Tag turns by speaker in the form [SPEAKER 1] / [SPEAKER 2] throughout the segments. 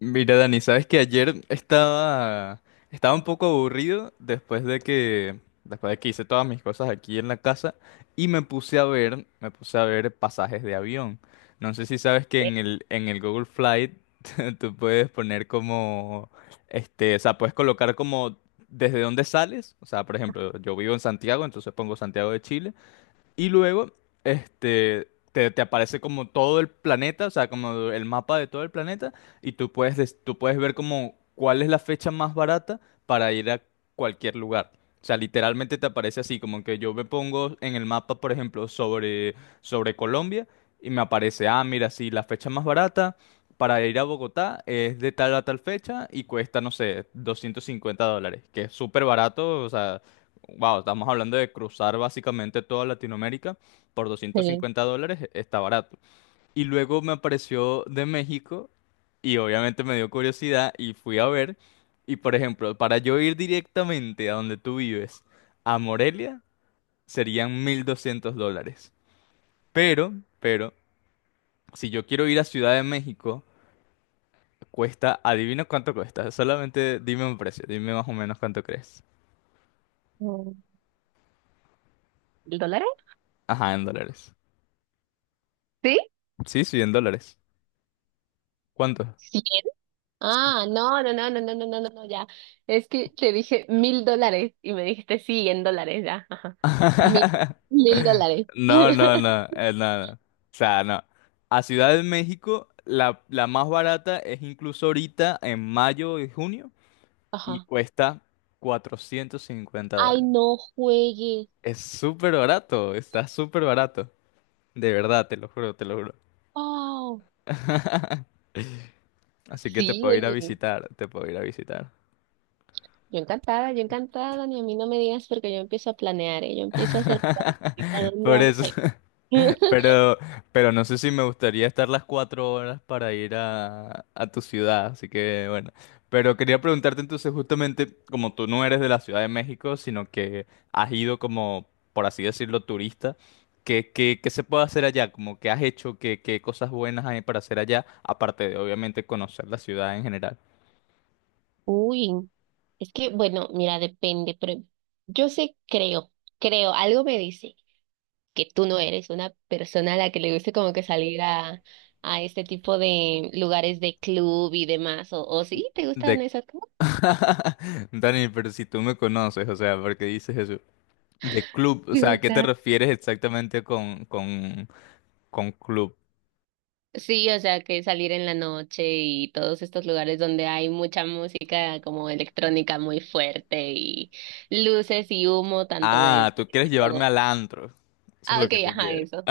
[SPEAKER 1] Mira, Dani, sabes que ayer estaba un poco aburrido después de que hice todas mis cosas aquí en la casa y me puse a ver pasajes de avión. No sé si sabes que en el Google Flight tú puedes poner como, o sea, puedes colocar como desde dónde sales. O sea, por ejemplo, yo vivo en Santiago, entonces pongo Santiago de Chile y luego, te aparece como todo el planeta, o sea, como el mapa de todo el planeta, y tú puedes, tú puedes ver como cuál es la fecha más barata para ir a cualquier lugar. O sea, literalmente te aparece así, como que yo me pongo en el mapa, por ejemplo, sobre Colombia, y me aparece, ah, mira, sí, la fecha más barata para ir a Bogotá es de tal a tal fecha y cuesta, no sé, 250 dólares, que es súper barato, o sea, wow, estamos hablando de cruzar básicamente toda Latinoamérica por doscientos
[SPEAKER 2] Sí.
[SPEAKER 1] cincuenta dólares, está barato. Y luego me apareció de México y obviamente me dio curiosidad y fui a ver. Y por ejemplo, para yo ir directamente a donde tú vives, a Morelia, serían 1.200 dólares. Pero, pero si yo quiero ir a Ciudad de México, cuesta, adivina cuánto cuesta, solamente dime un precio, dime más o menos cuánto crees.
[SPEAKER 2] Mm, ¿Dólares?
[SPEAKER 1] Ajá, en dólares.
[SPEAKER 2] ¿Sí?
[SPEAKER 1] Sí, sí, en dólares. ¿Cuánto?
[SPEAKER 2] Sí. Ah, no, no, no, no, no, no, no, no, no, ya. Es que te dije $1,000 y me dijiste sí, en dólares, ya. Ajá. Mil, mil dólares.
[SPEAKER 1] No, no, no, no, no. O sea, no. A Ciudad de México, la más barata es incluso ahorita en mayo y junio y
[SPEAKER 2] Ajá.
[SPEAKER 1] cuesta cuatrocientos cincuenta
[SPEAKER 2] Ay,
[SPEAKER 1] dólares.
[SPEAKER 2] no juegues.
[SPEAKER 1] Es súper barato, está súper barato. De verdad, te lo juro, te lo juro.
[SPEAKER 2] Oh,
[SPEAKER 1] Así que te
[SPEAKER 2] sí,
[SPEAKER 1] puedo ir a
[SPEAKER 2] oye.
[SPEAKER 1] visitar, te puedo ir a visitar.
[SPEAKER 2] Yo encantada, ni a mí no me digas porque yo empiezo a planear, ¿eh? Yo empiezo a hacer planes. ¿A dónde
[SPEAKER 1] Por
[SPEAKER 2] vamos
[SPEAKER 1] eso.
[SPEAKER 2] a ir?
[SPEAKER 1] Pero, pero no sé si me gustaría estar las 4 horas para ir a tu ciudad, así que bueno. Pero quería preguntarte entonces, justamente, como tú no eres de la Ciudad de México, sino que has ido como, por así decirlo, turista, ¿qué se puede hacer allá? Como qué has hecho, qué cosas buenas hay para hacer allá, aparte de obviamente conocer la ciudad en general.
[SPEAKER 2] Uy, es que, bueno, mira, depende, pero yo sé, creo, algo me dice que tú no eres una persona a la que le guste como que salir a este tipo de lugares de club y demás, o sí, ¿te gustan
[SPEAKER 1] De...
[SPEAKER 2] esas cosas?
[SPEAKER 1] Dani, pero si tú me conoces, o sea, ¿por qué dices eso? De club, o
[SPEAKER 2] ¿Te
[SPEAKER 1] sea, ¿a qué te
[SPEAKER 2] gusta?
[SPEAKER 1] refieres exactamente con club?
[SPEAKER 2] Sí, o sea, que salir en la noche y todos estos lugares donde hay mucha música como electrónica muy fuerte y luces y humo, tanto
[SPEAKER 1] Ah,
[SPEAKER 2] de,
[SPEAKER 1] tú quieres
[SPEAKER 2] de
[SPEAKER 1] llevarme
[SPEAKER 2] todo.
[SPEAKER 1] al antro. Eso es
[SPEAKER 2] Ah,
[SPEAKER 1] lo
[SPEAKER 2] ok,
[SPEAKER 1] que tú
[SPEAKER 2] ajá,
[SPEAKER 1] quieres.
[SPEAKER 2] eso.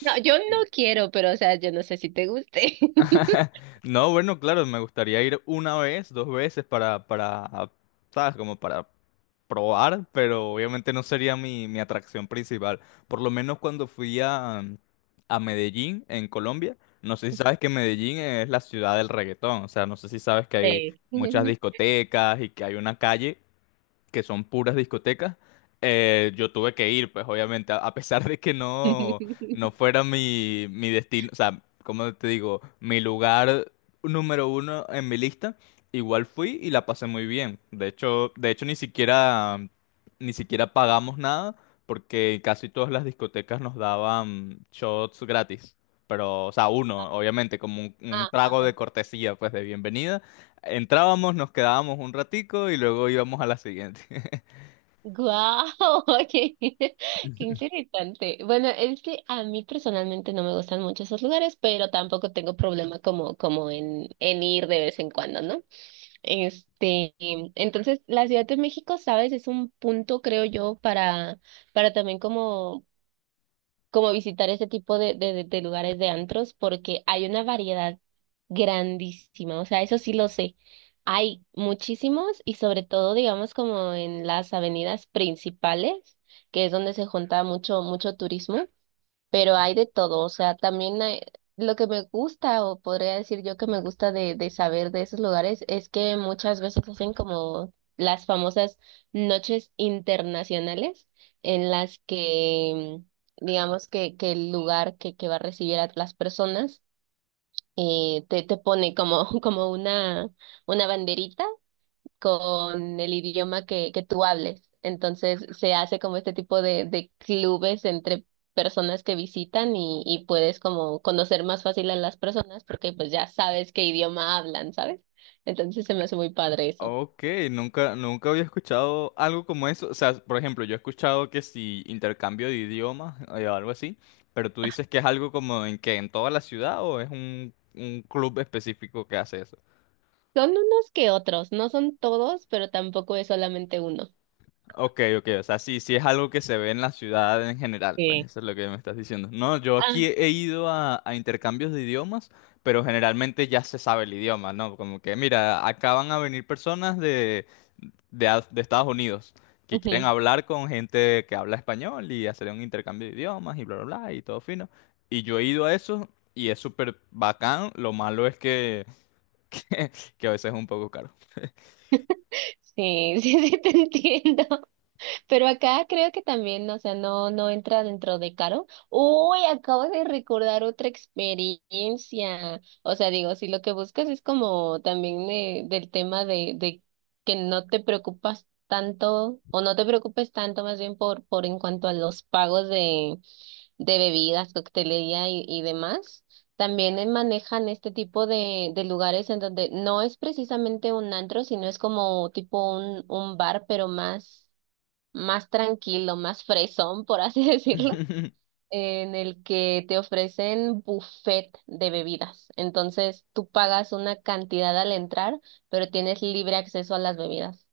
[SPEAKER 2] No, yo no quiero, pero o sea, yo no sé si te guste.
[SPEAKER 1] No, bueno, claro, me gustaría ir una vez, dos veces ¿sabes? Como para probar, pero obviamente no sería mi atracción principal. Por lo menos cuando fui a Medellín, en Colombia, no sé si sabes que Medellín es la ciudad del reggaetón, o sea, no sé si sabes que hay
[SPEAKER 2] Sí.
[SPEAKER 1] muchas discotecas y que hay una calle que son puras discotecas, yo tuve que ir, pues obviamente, a pesar de que no fuera mi destino, o sea, como te digo, mi lugar número uno en mi lista, igual fui y la pasé muy bien. De hecho ni siquiera pagamos nada, porque casi todas las discotecas nos daban shots gratis. Pero, o sea,
[SPEAKER 2] Ah,
[SPEAKER 1] uno, obviamente, como un trago
[SPEAKER 2] ajá.
[SPEAKER 1] de cortesía, pues de bienvenida. Entrábamos, nos quedábamos un ratico y luego íbamos a la siguiente.
[SPEAKER 2] Guau, oye qué interesante. Bueno, es que a mí personalmente no me gustan mucho esos lugares, pero tampoco tengo problema como en, ir de vez en cuando, ¿no? Este, entonces la Ciudad de México, sabes, es un punto, creo yo, para, también como visitar ese tipo de, de lugares de antros porque hay una variedad grandísima, o sea, eso sí lo sé. Hay muchísimos y sobre todo, digamos, como en las avenidas principales, que es donde se junta mucho, mucho turismo, pero hay de todo, o sea, también lo que me gusta, o podría decir yo que me gusta de saber de esos lugares, es que muchas veces hacen como las famosas noches internacionales en las que, digamos, que el lugar que va a recibir a las personas, te pone como, como una banderita con el idioma que tú hables. Entonces se hace como este tipo de clubes entre personas que visitan y puedes como conocer más fácil a las personas porque pues ya sabes qué idioma hablan, ¿sabes? Entonces se me hace muy padre eso.
[SPEAKER 1] Ok, nunca había escuchado algo como eso. O sea, por ejemplo, yo he escuchado que si intercambio de idiomas o algo así, pero tú dices que es algo como en que en toda la ciudad o es un club específico que hace eso.
[SPEAKER 2] Son unos que otros, no son todos, pero tampoco es solamente uno.
[SPEAKER 1] Ok, ok, o sea, sí, sí es algo que se ve en la ciudad en general, pues
[SPEAKER 2] Sí.
[SPEAKER 1] eso es lo que me estás diciendo. No, yo
[SPEAKER 2] Ah,
[SPEAKER 1] aquí he ido a intercambios de idiomas, pero generalmente ya se sabe el idioma, ¿no? Como que, mira, acá van a venir personas de Estados Unidos que quieren
[SPEAKER 2] ujú.
[SPEAKER 1] hablar con gente que habla español y hacer un intercambio de idiomas y bla, bla, bla, y todo fino. Y yo he ido a eso y es súper bacán, lo malo es que, que a veces es un poco caro.
[SPEAKER 2] Sí, sí, sí, te entiendo. Pero acá creo que también, o sea, no entra dentro de caro. Uy, acabo de recordar otra experiencia. O sea, digo, si lo que buscas es como también del tema de que no te preocupas tanto, o no te preocupes tanto más bien por en cuanto a los pagos de bebidas, coctelería y demás. También manejan este tipo de lugares en donde no es precisamente un antro, sino es como tipo un bar, pero más tranquilo, más fresón, por así decirlo, en el que te ofrecen buffet de bebidas. Entonces, tú pagas una cantidad al entrar, pero tienes libre acceso a las bebidas.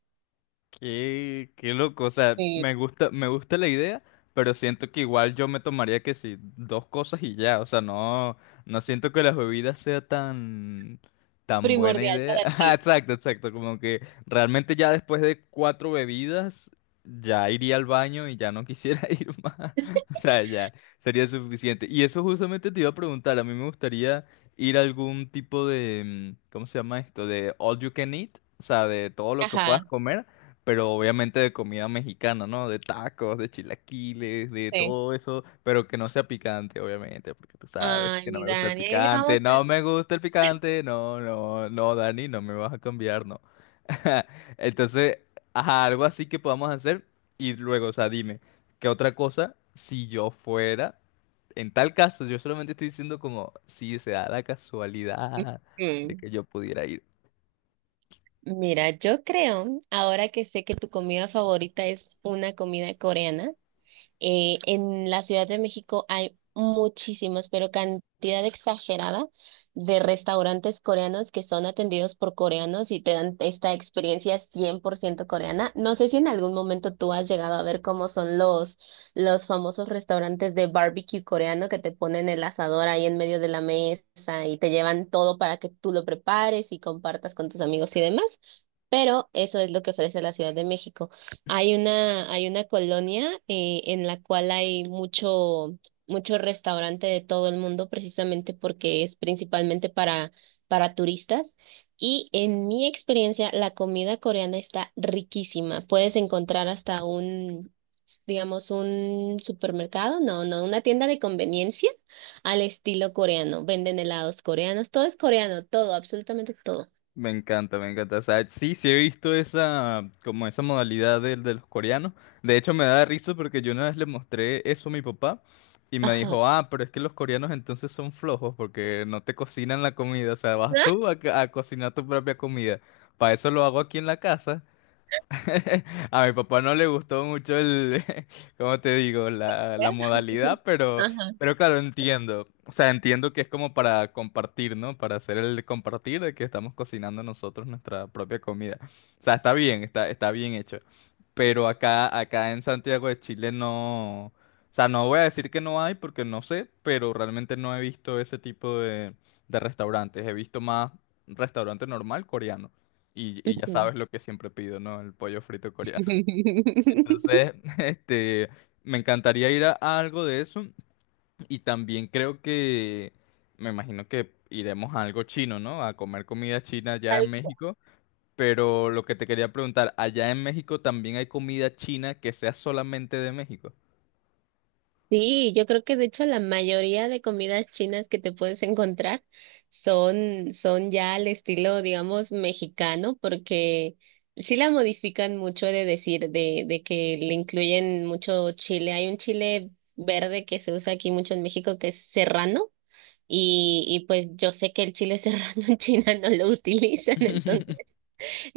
[SPEAKER 1] Qué, qué loco, o sea,
[SPEAKER 2] Sí,
[SPEAKER 1] me gusta la idea, pero siento que igual yo me tomaría que sí, dos cosas y ya, o sea, no siento que las bebidas sea tan, tan buena
[SPEAKER 2] primordial
[SPEAKER 1] idea.
[SPEAKER 2] para
[SPEAKER 1] Ah,
[SPEAKER 2] ti.
[SPEAKER 1] exacto, exacto, como que realmente ya después de cuatro bebidas ya iría al baño y ya no quisiera ir más, o sea, ya sería suficiente. Y eso justamente te iba a preguntar, a mí me gustaría ir a algún tipo de, ¿cómo se llama esto? De all you can eat, o sea, de todo lo que puedas
[SPEAKER 2] Ajá,
[SPEAKER 1] comer pero obviamente de comida mexicana, ¿no? De tacos, de chilaquiles, de
[SPEAKER 2] sí.
[SPEAKER 1] todo eso, pero que no sea picante, obviamente, porque tú sabes
[SPEAKER 2] Ay,
[SPEAKER 1] que no
[SPEAKER 2] mi
[SPEAKER 1] me gusta el
[SPEAKER 2] Dani, ahí le
[SPEAKER 1] picante,
[SPEAKER 2] vamos a...
[SPEAKER 1] no me gusta el picante, no, no, no, Dani, no me vas a cambiar, no. Entonces, ajá, algo así que podamos hacer y luego, o sea, dime, ¿qué otra cosa si yo fuera, en tal caso, yo solamente estoy diciendo como si se da la casualidad de
[SPEAKER 2] Mm.
[SPEAKER 1] que yo pudiera ir.
[SPEAKER 2] Mira, yo creo, ahora que sé que tu comida favorita es una comida coreana. En la Ciudad de México hay muchísimos, pero cantidad exagerada de restaurantes coreanos que son atendidos por coreanos y te dan esta experiencia 100% coreana. No sé si en algún momento tú has llegado a ver cómo son los, famosos restaurantes de barbecue coreano que te ponen el asador ahí en medio de la mesa y te llevan todo para que tú lo prepares y compartas con tus amigos y demás. Pero eso es lo que ofrece la Ciudad de México. Hay una colonia, en la cual hay mucho, mucho restaurante de todo el mundo, precisamente porque es principalmente para, turistas. Y en mi experiencia, la comida coreana está riquísima. Puedes encontrar hasta un, digamos, un supermercado, no, no, una tienda de conveniencia al estilo coreano. Venden helados coreanos, todo es coreano, todo, absolutamente todo.
[SPEAKER 1] Me encanta, me encanta. O sea, sí, sí he visto esa, como esa modalidad del de los coreanos. De hecho, me da risa porque yo una vez le mostré eso a mi papá y me
[SPEAKER 2] Ajá.
[SPEAKER 1] dijo, ah, pero es que los coreanos entonces son flojos porque no te cocinan la comida. O sea, vas tú a, a cocinar tu propia comida. Para eso lo hago aquí en la casa. A mi papá no le gustó mucho el, ¿cómo te digo? La modalidad,
[SPEAKER 2] Ajá.
[SPEAKER 1] pero claro, entiendo. O sea, entiendo que es como para compartir, ¿no? Para hacer el compartir de que estamos cocinando nosotros nuestra propia comida. O sea, está bien, está bien hecho. Pero acá en Santiago de Chile no. O sea, no voy a decir que no hay porque no sé, pero realmente no he visto ese tipo de restaurantes. He visto más restaurante normal coreano y ya
[SPEAKER 2] Ujú.
[SPEAKER 1] sabes lo que siempre pido, ¿no? El pollo frito coreano. Entonces, me encantaría ir a algo de eso y también creo que, me imagino que iremos a algo chino, ¿no? A comer comida china allá en
[SPEAKER 2] Tal cual.
[SPEAKER 1] México. Pero lo que te quería preguntar, ¿allá en México también hay comida china que sea solamente de México?
[SPEAKER 2] Sí, yo creo que de hecho la mayoría de comidas chinas que te puedes encontrar son ya al estilo, digamos, mexicano, porque sí la modifican mucho he de decir, de que le incluyen mucho chile. Hay un chile verde que se usa aquí mucho en México que es serrano, y pues yo sé que el chile serrano en China no lo utilizan,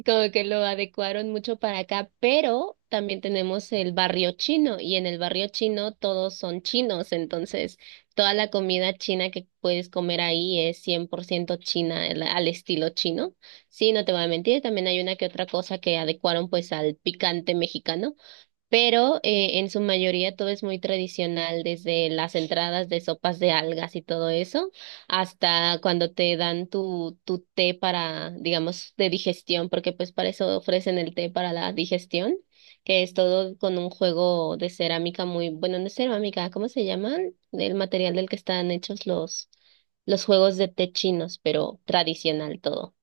[SPEAKER 2] como que lo adecuaron mucho para acá, pero también tenemos el barrio chino y en el barrio chino todos son chinos, entonces toda la comida china que puedes comer ahí es 100% china al estilo chino. Sí, no te voy a mentir, también hay una que otra cosa que adecuaron pues al picante mexicano, pero en su mayoría todo es muy tradicional, desde las entradas de sopas de algas y todo eso, hasta cuando te dan tu, té para, digamos, de digestión, porque pues para eso ofrecen el té para la digestión, que es todo con un juego de cerámica muy, bueno, no es cerámica, ¿cómo se llaman? El material del que están hechos los, juegos de té chinos, pero tradicional todo.